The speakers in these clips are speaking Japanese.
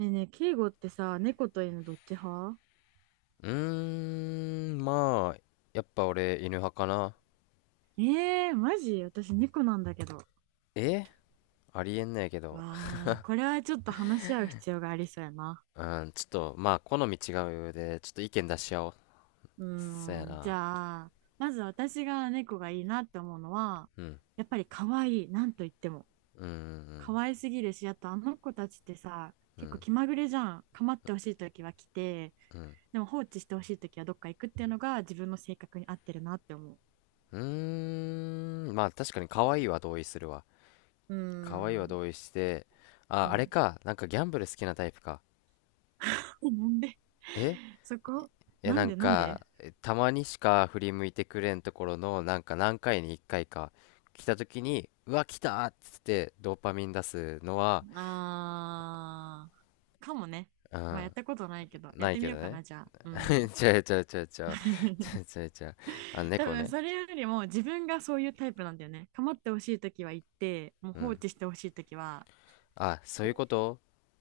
ねえねえ、敬語ってさ、猫と犬どっち派？うーん、まあ、やっぱ俺犬派かな。ええー、マジ私猫なんだけど。え、ありえんねやけど。わあ、これはちょっと話し合う必要がありそうやな。うん、ちょっと、好み違うで、ちょっと意見出し合おう。うそーやん、じな。ゃあ、まず私が猫がいいなって思うのは、うん、やっぱり可愛い、なんと言っても。うん、可愛すぎるし、あとあの子たちってさ、うん、う結構ん、気まぐれじゃん。構ってほしいときは来て、うん。でも放置してほしいときはどっか行くっていうのが自分の性格に合ってるなって思う。う確かに可愛いは同意するわ。うー可愛いはん、同意して、うあれん。か。なんかギャンブル好きなタイプか。なんで え、 そこ、いやななんんでなんかで？たまにしか振り向いてくれんところの、なんか何回に1回かいか来た時に「うわ来た!」っつってドーパミン出すのは。あー、かもね。うまあやっん、たことないけど、やっないてみけどようかね。 な、じゃあ。う ん ちゃうちゃうちゃうちゃうちゃ うちゃうちゃう。あ、多猫分ね。それよりも自分がそういうタイプなんだよね。構ってほしいときは言って、もうう放ん、置してほしいときは、あ、そういうこと。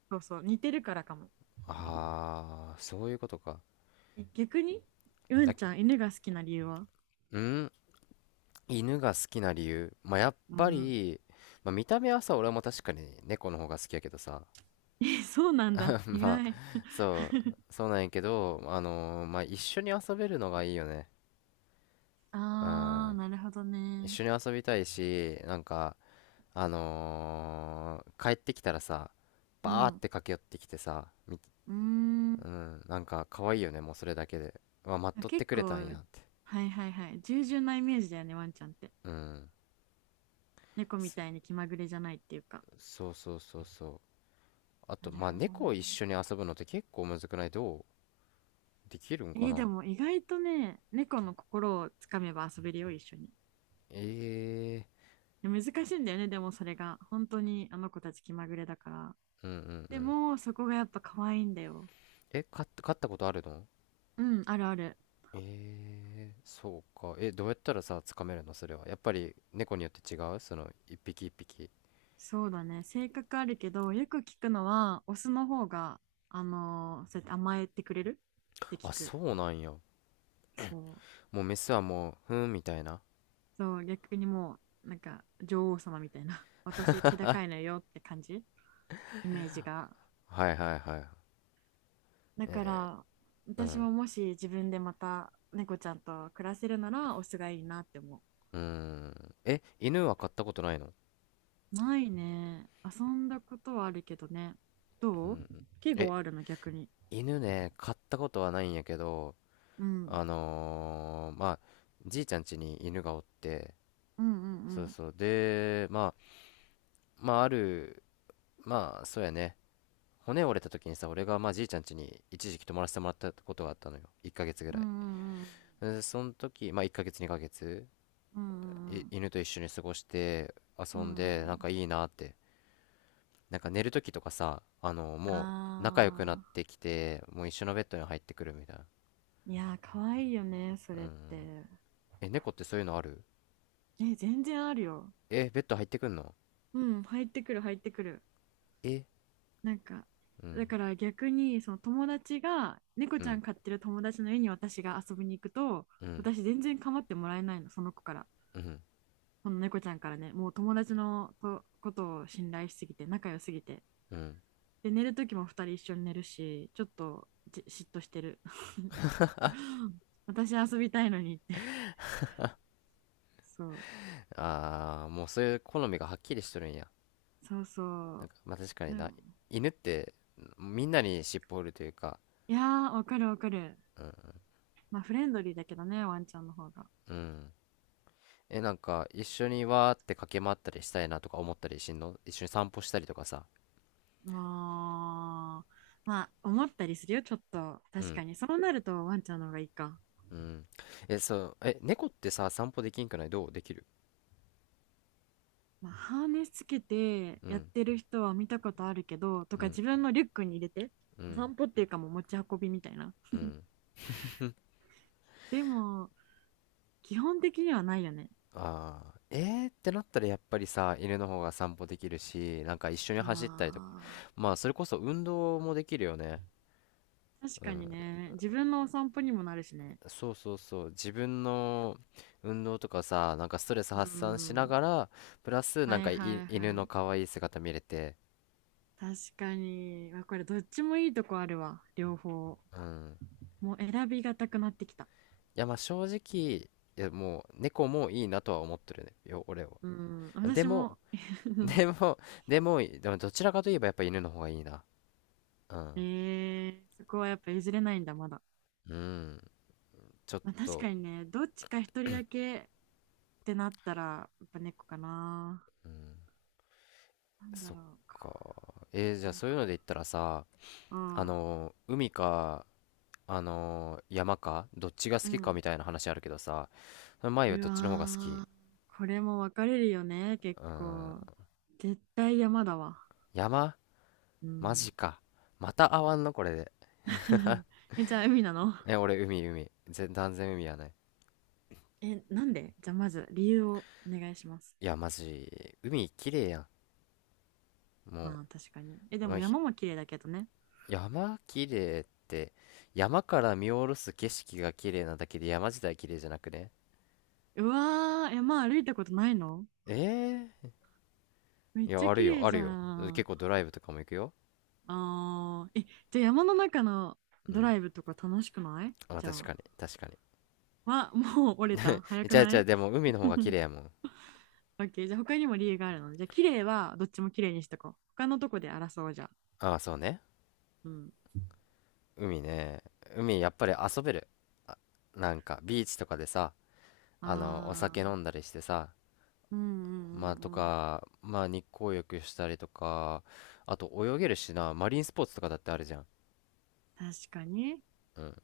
そうそう、似てるからかも。ああー、そういうことか。逆に、うあ、んちゃん、犬が好きな理由は？うん。犬が好きな理由、まあやっうぱん り、まあ、見た目はさ俺も確かに猫の方が好きやけどさ。 え、そうなんだ。意まあ、外。そうなんやけど、一緒に遊べるのがいいよね。うあー、ん。なるほど一ね。緒に遊びたいし、なんか、あのー帰ってきたらさ、うバーっん。うて駆け寄ってきてさ、ーん。うん、なんか可愛いよね、もうそれだけで。うわ、待っあとって結くれたんや構、って。はいはいはい。従順なイメージだよね、ワンちゃんって。うん。猫みそ、たいに気まぐれじゃないっていうか。そうそうそうそう。あなと、るまあ、ほど猫を一ね。緒に遊ぶのって結構むずくないど、うできるんかでな。も意外とね、猫の心をつかめば遊べるよ、一緒に。えで難しいんだよね、でもそれが。本当にあの子たち気まぐれだから。えー、うんうんでうん。も、そこがやっぱ可愛いんだよ。え、飼ったことあるの？うん、あるある。えー、そうか。え、どうやったらさ、つかめるのそれは。やっぱり猫によって違うその、一匹一匹。そうだね。性格あるけど、よく聞くのは、オスの方が、そうやって甘えてくれるってあ、聞く。そうなんや。そう。もうメスはもう、ふーんみたいな。そう、逆にもう、なんか女王様みたいな、私、気高いのよって感じ、イメージが。はいはいはい。だかえら、ー、う私ん。ももし自分でまた猫ちゃんと暮らせるなら、オスがいいなって思うーん。え、犬は飼ったことないの？う。ないね。遊んだことはあるけどね。うどう？ん。季語え、はあるの、逆に。犬ね、飼ったことはないんやけど、うん。あのー、まあ、じいちゃん家に犬がおって、うんうんそううん。そう。で、まあ、まあ、ある、まあ、そうやね。骨折れた時にさ俺がまあじいちゃん家に一時期泊まらせてもらったことがあったのよ、1ヶ月ぐらうんうい。んうん。でその時まあ1ヶ月2ヶ月、うんうんうん。犬と一緒に過ごしてう遊んんでうなんん。かいいなって。なんか寝る時とかさ、あのもう仲良くなっああ。てきてもう一緒のベッドに入ってくるみたいな。いやー、かわいいよね、それって。え、猫ってそういうのある？え、全然あるよ。え、ベッド入ってくんの？うん、入ってくる、入ってくる。え、なんか、うんだから逆に、その友達が猫うちゃんん飼ってる友達の家に私が遊びに行くと、うん私全然構ってもらえないの、その子から。うんこの猫ちゃんからね、もう友達のとことを信頼しすぎて、仲良すぎて、うん。で寝る時も二人一緒に寝るし、ちょっと嫉妬してる 私遊びたいのにって そうああー、もうそういう好みがはっきりしとるんや。そうそなんう。かまあ確かにでな、も、犬ってみんなに尻尾振るというか。いやー、わかるわかる。まあフレンドリーだけどね、ワンちゃんの方が。うん。え、なんか、一緒にわーって駆け回ったりしたいなとか思ったりしんの？一緒に散歩したりとかさ。もう、まあ、思ったりするよ、ちょっと。う確ん、かに。そうなるとワンちゃんの方がいいか。うん。え、そう、え、猫ってさ、散歩できんくないど、うできる？まあ、ハーネスつけてうやっん、てる人は見たことあるけど、とうかん、自分のリュックに入れて、うおん、散歩っていうかもう持ち運びみたいな。うん。でも、基本的にはないよね。ああ、えーってなったらやっぱりさ、犬の方が散歩できるし、なんか一緒に走ったりとか。あまあ、それこそ運動もできるよね。あ、確うかん、にね。自分のお散歩にもなるしね。そうそうそう。自分の運動とかさ、なんかストレスう発散しなん。がら、プラスなはんいか、はい犬はのい。可愛い姿見れて、確かに。あ、これどっちもいいとこあるわ。両方。うん。もう選びがたくなってきた。いや、まあ正直、いや、もう猫もいいなとは思ってるね。俺は。うん、で私も、も でも、でも、でもどちらかといえばやっぱ犬の方がいいな。うん。ええ、そこはやっぱ譲れないんだ、まだ。うん。ちょっまあ、確かと、にね、どっちか一人だけってなったら、やっぱ猫かな。うん。なんだそっろうか。か。えー、じゃそあうそういうか。ので言ったらさ、ああ、のー海か、あのー山か、どっちがう好きかん。みたいな話あるけどさ、前はうどっわちの方が好き？ー、これも分かれるよね、結うん。構。絶対山だわ。山？うマん。ジか。また会わんのこれで。え、じゃあ海なの？え、俺海、海。断然海やね。え、なんでじゃあまず理由をお願いします。いや、マジ、海綺麗やん。もまあ確かに。え、う、でまもあひ山も綺麗だけどね。山綺麗って、山から見下ろす景色が綺麗なだけで山自体綺麗じゃなくね？うわー、山歩いたことないの？ええめー、っいちや、ゃある綺よ、麗あじるゃよ。結ん。構ドライブとかも行くよ。あー、え、じゃあ山の中のうドん。ライブとか楽しくないまあ、じゃあ。確かに。は、もう折れた早くじゃあ、なじゃあ、い？ でも海の方が綺 麗やもん。オッケー、じゃあ他にも理由があるので。じゃあ綺麗はどっちも綺麗にしとこう。他のとこで争おうじゃあ。ああ、そうね。うん。海ね。海、やっぱり遊べる。あ、なんか、ビーチとかでさ、あの、お酒あ飲あ、んだりしてさ、うんうんうまあとんうん。か、まあ日光浴したりとか、あと泳げるしな、マリンスポーツとかだってあるじゃん。確かに。うん。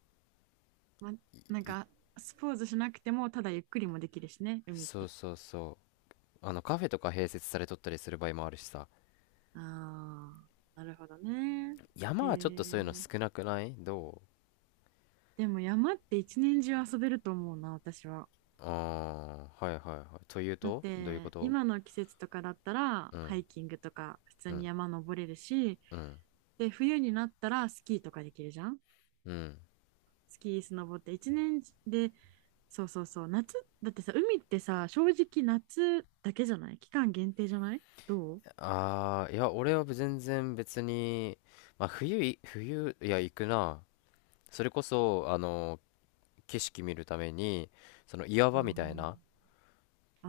ま、なんい、か、スポーツしなくても、ただゆっくりもできるしね、海っそうて。そうそう。あのカフェとか併設されとったりする場合もあるしさ。ああ、なるほどね。へ山はちょっとそういうのえ。少なくないど、でも山って一年中遊べると思うな、私は。う？ああー、はいはいはい。というだっとどういうこてと？今の季節とかだったらうん、ハイキングとか普通うにん、山登れるし、うん、で冬になったらスキーとかできるじゃん。うん。スキースノボって一年で、そうそうそう、夏だってさ、海ってさ、正直夏だけじゃない、期間限定じゃない、どう？ああ、いや、俺は全然別に、まあ冬い、冬、いや、行くな。それこそ、あの、景色見るために、その岩場みたいな、あ、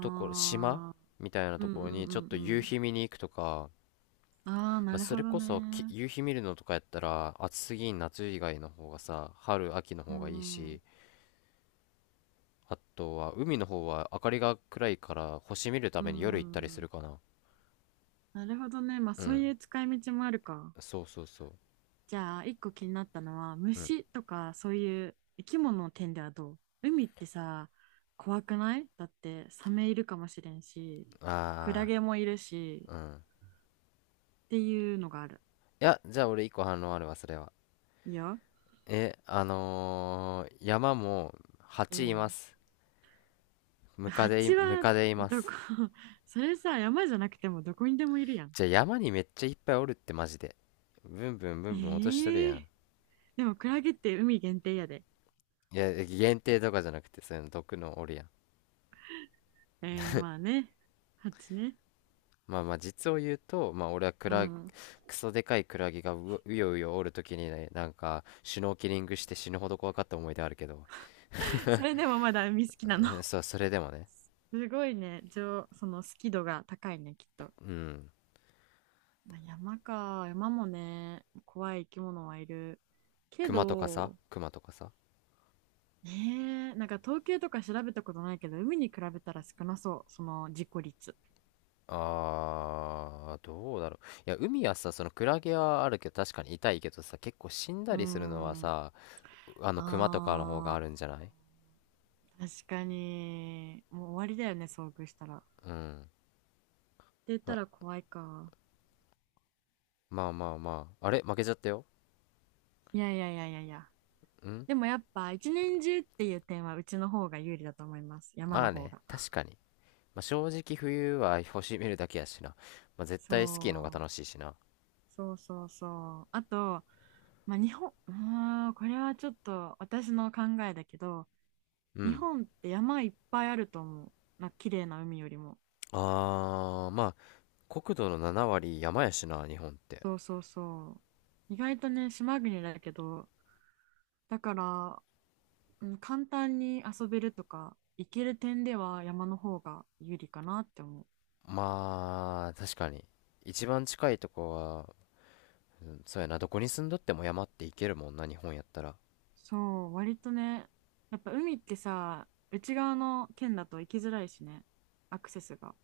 ところ、島みたいなあー、うとんこうろにちょっんとうんう夕ん、日見に行くとか、ああー、まなあ、るそほれどこそきね、夕日見るのとかやったら暑すぎん夏以外の方がさ、春、秋のうん方がいいうし、んあとは海の方は明かりが暗いから星見るたうんめに夜行ったりうすん、るかな。なるほどね、まあうそうん。いう使い道もあるか。そうそうそう。じゃあ、一個気になったのは、うん。虫とかそういう生き物の点ではどう？海ってさ、怖くない？だって、サメいるかもしれんし、クラあゲもいるし、あ、うん。っていうのがある。いや、じゃあ俺一個反論あるわ、それは。いや、え、あのー山もう蜂いまん。す。蜂ムはカデいまどこ？ す。それさ、山じゃなくてもどこにでもいるやん。じゃあ山にめっちゃいっぱいおるってマジで？ブンブンブえンブン落としとるやー、ん。でもクラゲって海限定やで。いや限定とかじゃなくてそういうの毒のおるやん。えー、まあね、蜂ね。まあ実を言うとまあ俺はうん。クソでかいクラゲがううようよおるときにね、なんかシュノーケリングして死ぬほど怖かった思い出あるけど。 それでもまだ海好きなの。そう、それでもね。すごいね、上、その好き度が高いね、きっと。うん。まあ、山か、山もね、怖い生き物はいる。けクマとかさ、ど、クマとかさ。ねえ、なんか統計とか調べたことないけど、海に比べたら少なそう、その事故率。あー、どうだろう。いや海はさそのクラゲはあるけど確かに痛いけどさ、結構死んだうーりするのはん、さ、あのクマとかの方がああるんじゃない？ー、確かに、もう終わりだよね、遭遇したら。ってうん。言ったら怖いか。まあ。あれ負けちゃったよ。いやいやいやいやいや。ん、でもやっぱ、一年中っていう点は、うちの方が有利だと思います。山まのあ方ね、が。確かに。まあ、正直冬は星見るだけやしな。まあ、絶そ対スキーの方がう。楽しいしな。そうそうそう。あと、まあ、日本、うーん、これはちょっと私の考えだけど、う日ん。本って山いっぱいあると思う。な、綺麗な海よりも。あー、まあ、国土の7割山やしな、日本って。そうそうそう。意外とね、島国だけど、だから、うん、簡単に遊べるとか、行ける点では山の方が有利かなって思う。まあ、確かに。一番近いとこは、うんそうやな、どこに住んどっても山って行けるもんな、日本やったら。そう、割とね、やっぱ海ってさ、内側の県だと行きづらいしね、アクセスが。